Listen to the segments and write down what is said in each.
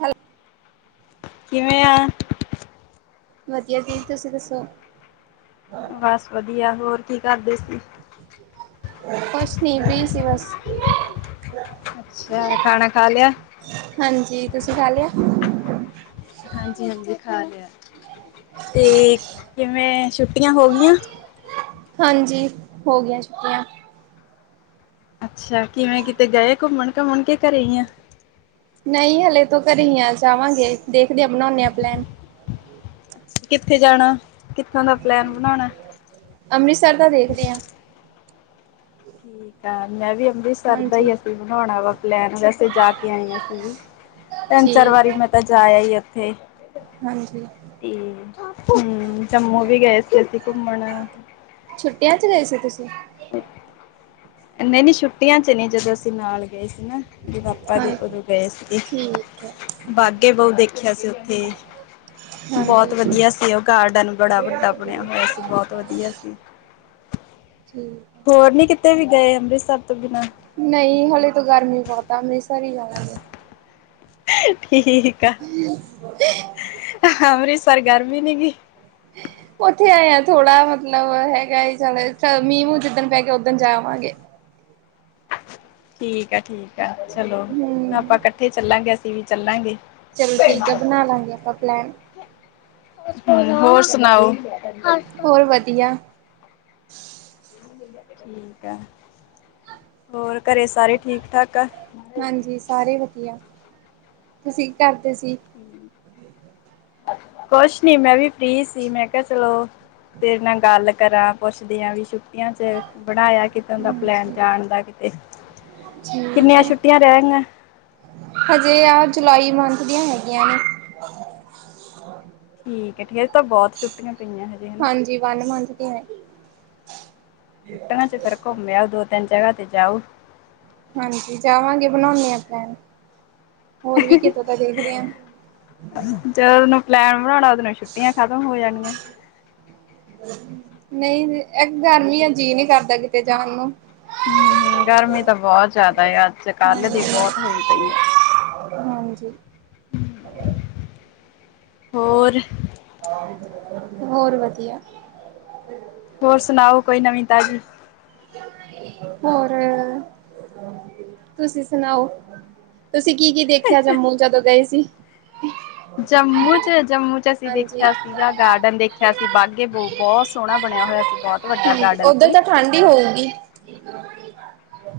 ਹੈਲ ਕਿਵੇਂ ਆ? ਵਧੀਆ ਜੀ, ਤੁਸੀਂ ਦੱਸੋ? ਬਸ ਵਧੀਆ। ਹੋਰ, ਕੀ ਕਰਦੇ ਸੀ? ਕੁੁਸ਼ ਨੀ, ਫ੍ਰੀ, ਸੀ, ਬਸ। ਅੱਛਾ, ਖਾਣਾ-ਖਾ ਲਿਆ? ਹਾਂਜੀ, ਤੁਸੀਂ ਖਾ ਲਿਆ? ਹਾਂਜੀ-ਹਾਂਜੀ, ਖਾ ਲਿਆ ਤੇ, ਕਿਵੇਂ ਛੁੱਟੀਆਂ ਹੋ ਗੀਆਂ? ਹਾਂਜੀ, ਹੋਗੀਆ ਛੁਟੀਆਂ। ਅੱਛਾ, ਕਿਵੇਂ ਕਿਤੇ ਗਏ ਘੁੰਮਣ ਘੁੰਮਣ ਕੇ ਘਰੇ ਹੀ ਆ? ਨਹੀਂ, ਹਲੇ ਤੋਂ ਘਰੇ ਹੀ ਆ ਜਾਵਾਂਗੇ, ਦੇਖਦੇ ਹਾਂ ਬਣਾਉਂਦੇ ਆਂ ਪਲੈਨ। ਕਿੱਥੇ ਜਾਣਾ ਕਿੱਦਾ ਦਾ ਪਲੈਨ ਬਣਾਉਣਾ? ਅੰਮ੍ਰਿਤਸਰ ਦਾ ਦੇਖਦੇ ਹਾਂ। ਠੀਕ ਆ ਮੈਂ ਵੀ ਅੰਮ੍ਰਿਤਸਰ। ਸਰ ਦਾ ਹਾਂਜੀ ਹੀ ਅਸੀਂ ਬਣਾਉਣਾ ਵਾ ਪਲੈਨ ਵੈਸੇ ਜਾ ਕੇ ਆਏ ਹਾਂ ਅਸੀਂ ਵੀ। ਤਿੰਨ ਚਾਰ ਠੀਕ ਵਾਰੀ, ਹੈ ਮੈਂ ਤਾਂ ਜਾ ਆਈ ਉੱਥੇ। ਹਾਂਜੀ ਹਾਂ ਜੀ। ਤੇ ਹਮ ਜੰਮੂ ਵੀ ਗਏ ਸੀ ਅਸੀਂ ਘੁੰਮਣ। ਛੁੱਟੀਆਂ ਚ ਗਏ ਸੀ ਤੁਸੀਂ? ਨਹੀਂ ਨਹੀਂ ਛੁੱਟੀਆਂ ਚ ਨਹੀ ਜਦੋਂ ਅਸੀਂ ਨਾਲ ਗਏ ਸੀ ਨਾ। ਵੀ ਪਾਪਾ ਦੇ ਹਾਂ ਉਦੋਂ ਗਏ ਸੀਗੇ ਠੀਕ ਹੈ ਬਾਗੇ ਬਹੁ ਦੇਖਿਆ ਸੀ ਉੱਥੇ। ਹਾਂਜੀ ਬਹੁਤ ਵਧੀਆ ਸੀ ਉਹ ਗਾਰਡਨ ਬੜਾ ਵੱਡਾ ਬਣਿਆ ਹੋਇਆ ਸੀ ਬਹੁਤ ਵਧੀਆ ਸੀ। ਠੀਕ। ਹੋਰ ਨੀ ਕਿਤੇ ਵੀ ਗਏ ਅੰਮ੍ਰਿਤਸਰ ਤੋਂ ਬਿਨਾਂ? ਨਹੀਂ, ਹਲੇ ਤੇ ਗਰਮੀ ਬਹੁਤ ਆ ਅੰਮ੍ਰਿਤਸਰ ਹੀ ਜਾਵਾਂਗੇ। ਠੀਕ ਆ, ਅੰਮ੍ਰਿਤਸਰ ਗਰਮੀ ਨੀ ਗੀ। ਉੱਥੇ ਆਏ ਆ ਥੋੜ੍ਹਾ ਮਤਲਬ ਹੈਗਾ ਚ ਮੀਂਹ ਮੂੰਹ ਜਿੱਦਣ ਪੈ ਗਿਆ ਉੱਦਣ ਜਾਵਾਂਗੇ। ਠੀਕ ਆ, ਠੀਕ ਆ, ਚਲੋ ਹਮ ਆਪਾਂ ਇਕੱਠੇ ਚੱਲਾਂਗੇ ਅਸੀਂ ਵੀ ਚੱਲਾਂਗੇ। ਚਲੋ ਠੀਕ ਹੈ ਬਣਾ ਲਾਂਗੇ ਆਪਾਂ ਪਲੈਨ। ਹਮ ਹੋਰ ਸੁਣਾਓ? ਹੋਰ ਵਧੀਆ। ਠੀਕ ਆ, ਹੋਰ ਘਰੇ ਸਾਰੇ ਠੀਕ ਠਾਕ ਆ? ਹਾਂਜੀ, ਸਾਰੇ ਵਧੀਆ ਤੁਸੀਂ ਕੀ ਕਰਦੇ ਸੀ? ਕੁਛ ਨੀ, ਮੈਂ ਵੀ ਫਰੀ ਸੀ ਮੈਂ ਕਿਹਾ ਚਲੋ। ਤੇਰੇ ਨਾਲ ਗੱਲ ਕਰਾਂ ਪੁੱਛਦੀਆਂ ਵੀ ਛੁੱਟੀਆਂ ਚ ਬਣਾਇਆ ਕੀ। ਕਿਦਣ ਦਾ ਪਲੈਨ ਹਾਂਜੀ ਜਾਣ ਦਾ ਕਿਤੇ ਠੀਕ ਕਿੰਨੀਆਂ ਹੈ ਛੁੱਟੀਆਂ ਰਹਿ ਗਈਆ? ਹਜੇ ਆ ਜੁਲਾਈ ਮੰਥ ਦੀਆਂ ਹੈਗੀਆਂ ਨੇ਼। ਠੀਕ ਆ ਫਿਰ ਤਾਂ ਬਹੁਤ ਛੁੱਟ ਪਈਆਂ ਹਜੇ। ਹਨਾ ਹਾਂਜੀ ਵਨ ਮੰਥ ਦੀਆਂ ਸੀ। ਛੁੱਟੀਆਂ ਚ ਫੇਰ ਘੁੰਮ ਆਉ ਦੋ ਤਿੰਨ ਜਗ੍ਹਾ ਤੇ ਜਾਊ। ਹਾਂਜੀ ਜਾਵਾਂਗੇ, ਬਣਾਉਂਦੇ ਹਾਂ ਪਲੈਨ। ਹੋਰ ਵੀ ਕਿਤੇੋਂ ਦਾ ਦੇਖਦੇ ਹਾਂ। ਜਦੋ ਨੂੰ ਪਲੈਨ ਬਣਾਉਣਾ ਓਦੋਂ ਨੂੰ ਛੁੱਟੀਆਂ ਖਤਮ ਹੋ ਜਾਣੀਆਂ। ਨਹੀਂ ਇੱਕ ਗਰਮੀ ਆ ਜੀਅ ਨਹੀਂ ਕਰਦਾ ਕਿਤੇ ਜਾਣ ਨੂੰ। ਹਮ ਹਮ ਗਰਮੀ ਤਾਂ ਬਹੁਤ ਜ਼ਿਆਦਾ ਆ ਅੱਜ ਕੱਲ ਦੀ ਹਾਂਜੀ ਬਹੁਤ ਹੋਈ ਪਈ ਆ। ਹਾਂਜੀ। ਹੋਰ? ਹੋਰ ਵਧੀਆ। ਹੋਰ ਸੁਣਾਓ ਕੋਈ ਨਵੀਂ ਤਾਜ਼ੀ। ਹੋਰ ਤੁਸੀਂ ਸੁਣਾਓ ਤੁਸੀਂ ਕੀ ਕੀ ਦੇਖਿਆ ਜੰਮੂ ਜਦੋਂ ਗਏ ਸੀ। ਜੰਮੂ ਚ ਜੰਮੂ ਚ ਅਸੀਂ ਹਾਂਜੀ ਦੇਖਿਆ ਸੀਗਾ ਗਾਰਡਨ ਦੇਖਿਆ ਸੀ ਬਾਗੇ ਬਹੂ ਬਹੁਤ ਸੋਹਣਾ ਬਣਿਆ ਹੋਇਆ ਸੀ। ਬਹੁਤ ਵੱਡਾ ਗਾਰਡਨ। ਓਧਰ ਸੀ ਤਾਂ ਠੰਢ ਹੀ ਹੋਊਗੀ।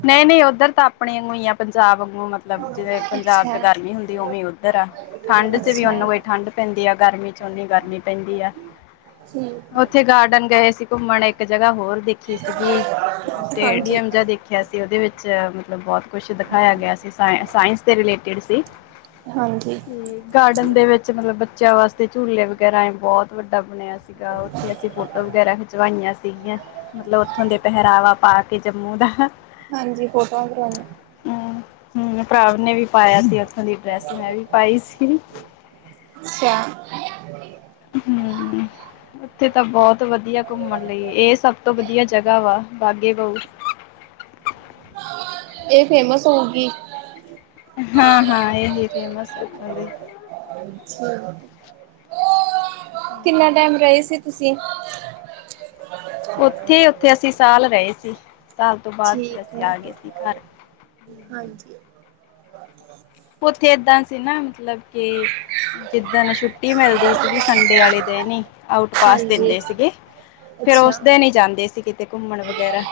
ਨਹੀਂ, ਨਹੀਂ ਉੱਧਰ ਤਾਂ ਆਪਣੇ ਵਾਂਗੂ ਹੀ ਆ। ਪੰਜਾਬ ਮਤਲਬ ਜਿਵੇਂ ਪੰਜਾਬ ਚ ਅੱਛਾ। ਗਰਮੀ ਹੁੰਦੀ ਉਵੇਂ ਉੱਧਰ ਆ ਠੰਡ ਚ ਵੀ ਅੱਛਾ ਉਹਨੂੰ ਉ। ਠੰਡ ਪੈਂਦੀ ਆ ਗਰਮੀ ਚ ਓਨੀ ਗਰਮੀ ਪੈਂਦੀ ਆ। ਠੀਕ ਹੈ ਉੱਥੇ ਗਾਰਡਨ ਗਏ ਸੀ ਘੁੰਮਣ ਇੱਕ ਜਗ੍ਹਾ ਹੋਰ ਦੇਖੀ ਸੀਗੀ। ਹਾਂਜੀ ਸਟੇਡੀਅਮ ਜਿਹਾ ਦੇਖਿਆ ਸੀ, ਉਹਦੇ ਵਿੱਚ ਮਤਲਬ ਬਹੁਤ। ਕੁਛ ਦਿਖਾਇਆ ਗਿਆ ਸੀ ਸਾਇ ਸਾਇੰਸ ਦੇ ਰਿਲੇਟਿਡ ਸੀ ਹਾਂਜੀ। ਹਮ ਗਾਰਡਨ ਦੇ ਵਿੱਚ। ਮਤਲਬ ਬੱਚਿਆਂ ਵਾਸਤੇ ਝੂਲੇ ਵਗੈਰਾ ਏ ਬਹੁਤ ਵੱਡਾ ਬਣਿਆ ਸੀ। ਸੀਗਾ ਉੱਥੇ ਅਸੀਂ ਫੋਟੋ ਵਗੈਰਾ ਖਿਚਵਾਈਆਂ ਸੀਗੀਆਂ ਮਤਲਬ ਉੱਥੋਂ ਦੇ ਪਹਿਰਾਵਾ ਪਾ ਕੇ ਕੀ ਜੰਮੂ ਦਾ ਹਾਂਜੀ ਫੋਟੋਆਂ ਕਰਾਉਣੀਆਂ। ਹੂੰ ਹੂੰ ਭਰਾਵ ਨੇ ਵੀ ਪਾਇਆ ਸੀ ਉੱਥੋਂ ਦੀ ਡਰੈਸ ਮੈਂ ਵੀ ਪਾਈ ਸੀ। ਅੱਛਾ। ਹੂੰ ਉੱਥੇ ਤਾਂ ਬਹੁਤ ਵਧੀਆ ਘੁੰਮਣ ਲਈ ਇਹ ਸਭ ਤੋਂ ਵਧੀਆ ਜਗ੍ਹਾ ਵਾ ਬਾਗੇ ਬਹੁਤ ਇਹ ਫੇਮਸ ਹੋਊਗੀ। ਹਾਂ ਹਾਂ ਇਹੀ ਫੇਮਸ ਇੱਥੋਂ ਦੀ। ਕਿੰਨਾ ਟਾਈਮ ਰਹੇ ਸੀ ਤੁਸੀਂ। ਉੱਥੇ, ਉੱਥੇ ਅਸੀਂ ਸਾਲ ਰਹੇ ਸੀ ਸਾਲ ਤੋਂ ਬਾਅਦ ਫਿਰ ਅਸੀਂ ਆ ਗਏ ਸੀ ਘਰ। ਹਾਂਜੀ। ਉੱਥੇ ਏਦਾਂ ਸੀ ਨਾ ਮਤਲਬ ਕਿ ਜਿੱਦਣ ਛੁੱਟੀ ਮਿਲਦੀ ਸੀਗੀ ਸੰਡੇ ਵਾਲੇ ਦਿ ਨ ਆਊਟ ਪਾਸ ਹਾਂਜੀ ਦਿੰਦੇ ਸੀਗੇ। ਫੇਰ ਅੱਛਾ। ਉਸ ਦਿਨ ਹੀ ਜਾਂਦੇ ਸੀ ਕਿਤੇ ਘੁੰਮਣ ਵਗੈਰਾ।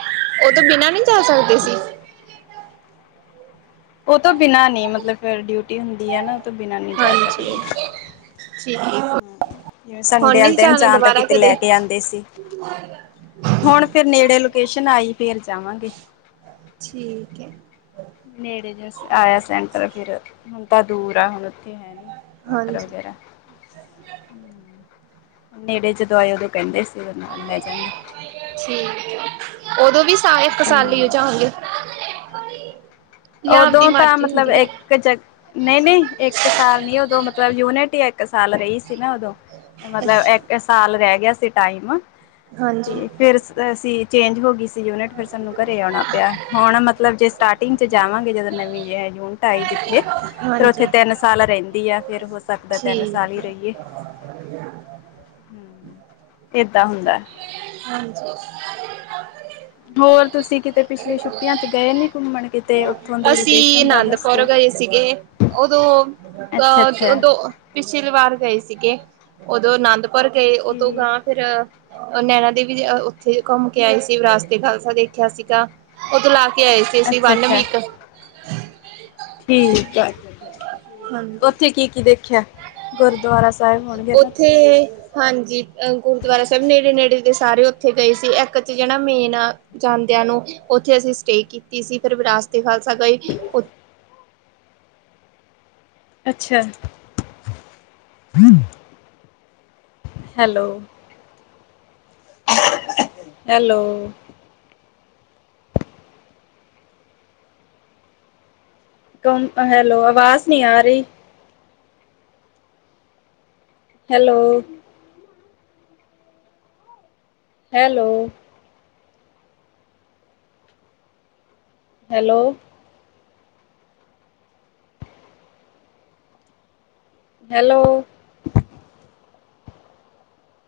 ਉਹ ਤੋਂ ਬਿਨਾਂ ਨਹੀਂ ਜਾ ਸਕਦੇ ਸੀ। ਉਹ ਤੋਂ ਬਿਨਾਂ ਨਹੀਂ ਮਤਲਬ ਫਿਰ ਡਿਊਟੀ ਹੁੰਦੀ ਹੈ ਨਾ ਉਹ ਤੋਂ ਬਿਨਾਂ ਨਹੀਂ ਜਾ ਸਕਦੇ। ਹਾਂਜੀ ਠੀਕ। ਹੂੰ ਜਿਵੇ ਹੁਣ ਸੰਡੇ ਵਾਲੇ ਨੀ ਦਿਨ ਜਾਣਾ ਜਾਂ ਤਾਂ ਦੁਬਾਰਾ ਕਿਤੇ ਕਦੇ ਲੈ ਕੇ ਆਉਂਦੇ ਸੀ। ਹੁਣ ਫੇਰ ਨੇੜੇ ਲੋਕੇਸ਼ਨ ਆਈ ਫੇਰ ਜਾਵਾਂਗੇ। ਠੀਕ ਹੈ। ਨੇੜੇ ਜੇ ਆਇਆ ਸੈਂਟਰ ਫਿਰ ਹੁਣ ਤਾਂ ਦੂਰ ਆ ਹੁਣ ਉੱਥੇ ਹੈ ਨੀ। ਵਟਰ ਹਾਂਜੀ ਵਗੈਰਾ ਨੇੜੇ ਜਦੋਂ ਆਏ ਉਦੋਂ ਕਹਿੰਦੇ ਸੀ ਉਹ ਨਾਲ ਲੈ ਜਾਗੇ। ਠੀਕ ਏ ਉਦੋਂ ਵੀ ਸਾਏ ਕਸਾਲੀ ਹੂੰ। ਉਦੋਂ ਤਾਂ ਮਤਲਬ ਇੱਕ ਨਹੀਂ ਨਹੀਂ ਇੱਕ ਸਾਲ ਨੀ ਉਦੋਂ ਮਤਲਬ ਯੂਨਿਟ ਹੀ ਇੱਕ ਸਾਲ ਰਹੀ ਸੀ ਨਾ ਉਦੋਂ ਮਤਲਬ ਅੱਛਾ ਇੱਕ ਸਾਲ ਰਹਿ ਗਿਆ ਸੀ ਟਾਈਮ ਹਾਂਜੀ ਤੇ ਫਿਰ ਅਸੀ ਚੇਂਜ ਹੋ ਗਈ ਸੀ। ਯੂਨਿਟ ਫਿਰ ਸਾਨੂੰ ਘਰੇ ਆਣਾ ਪਿਆ ਹੁਣ ਮਤਲਬ ਜੇ ਸਟਾਰਟਿੰਗ ਚ ਜਾਵਾਂਗੇ ਜਦੋਂ ਨਵੀ ਯੂਨਿਟ ਆਈ ਜਿੱਥੇ ਫਿਰ ਉੱਥੇ ਹਾਂਜੀ ਤਿੰਨ ਸਾਲ ਰਹਿੰਦੀ ਆ ਫਿਰ ਸਕਦਾ ਤਿੰਨ ਸਾਲ ਠੀਕ ਹੀ ਰਹੀਏ। ਹੈ ਹੂੰ, ਏਦਾਂ ਹੁੰਦਾ। ਹਾਂਜੀ। ਹੋਰ ਤੁਸੀਂ ਕਿਤੇ ਪਿਛਲੀ ਛੁੱਟੀਆਂ ਚ ਗਏ ਨੀ ਘੁੰਮਣ ਕਿਤੇ ਉੱਥੋਂ ਦੀ ਅਸੀਂ ਲੋਕੇਸ਼ਨ ਦਾ ਦੱਸ ਅਨੰਦਪੁਰ ਦੋ ਗਏ ਸੀਗੇ। ਉਹਦੋਂ ਅੱਛਾ ਅ ਅੱਛਾ ਦੋ ਪਿਛਲੀ ਵਾਰ ਗਏ ਸੀਗੇ ਉਦੋਂ ਅਨੰਦਪੁਰ ਗਏ ਉਦੋਂ ਠੀਕ ਗਾਂ ਫਿਰ ਉਹ ਨੈਣਾ ਦੇਵੀ ਉੱਥੇ ਘੁੰਮ ਕੇ ਆਏ ਸੀ ਵਿਰਾਸਤੇ ਖਾਲਸਾ ਦੇਖਿਆ ਸੀਗਾ। ਉਦੋਂ ਲਾ ਕੇ ਆਏ ਸੀ ਅਸੀਂ ਅੱਛਾ ਵੰਨ ਅੱਛਾ ਵੀਕ। ਠੀਕ ਆ ਹਾਂਜੀ ਉੱਥੇ ਕੀ- ਕੀ ਦੇਖਿਆ। ਗੁਰਦੁਆਰਾ ਸ ਉੱਥੇ ਹਾਂਜੀ ਅ ਗੁਰਦੁਆਰਾ ਸਾਹਿਬ ਨੇੜੇ -ਨੇੜੇ ਤੇ ਸਾਰੇ ਉੱਥੇ ਗਏ ਸੀ ਇੱਕ 'ਚ ਜਿਹੜ ਮੇਨ ਜਾਂਦਿਆਂ ਨੂੰ ਉੱਥੇ ਅਸੀਂ ਸਟੇਅ ਕੀਤੀ ਸੀ ਫਿਰ ਵਿਰਾਸਤੇ ਖਾਲਸਾ ਗਏ। ਅੱਛਾ। ਹੈਲੋ, ਹੈਲੋ ਹੈਲੋ ਆਵਾਜ਼ ਨਹੀਂ ਆ ਰਹੀ। ਹੈਲੋ। ਹੈਲੋ। Hello hello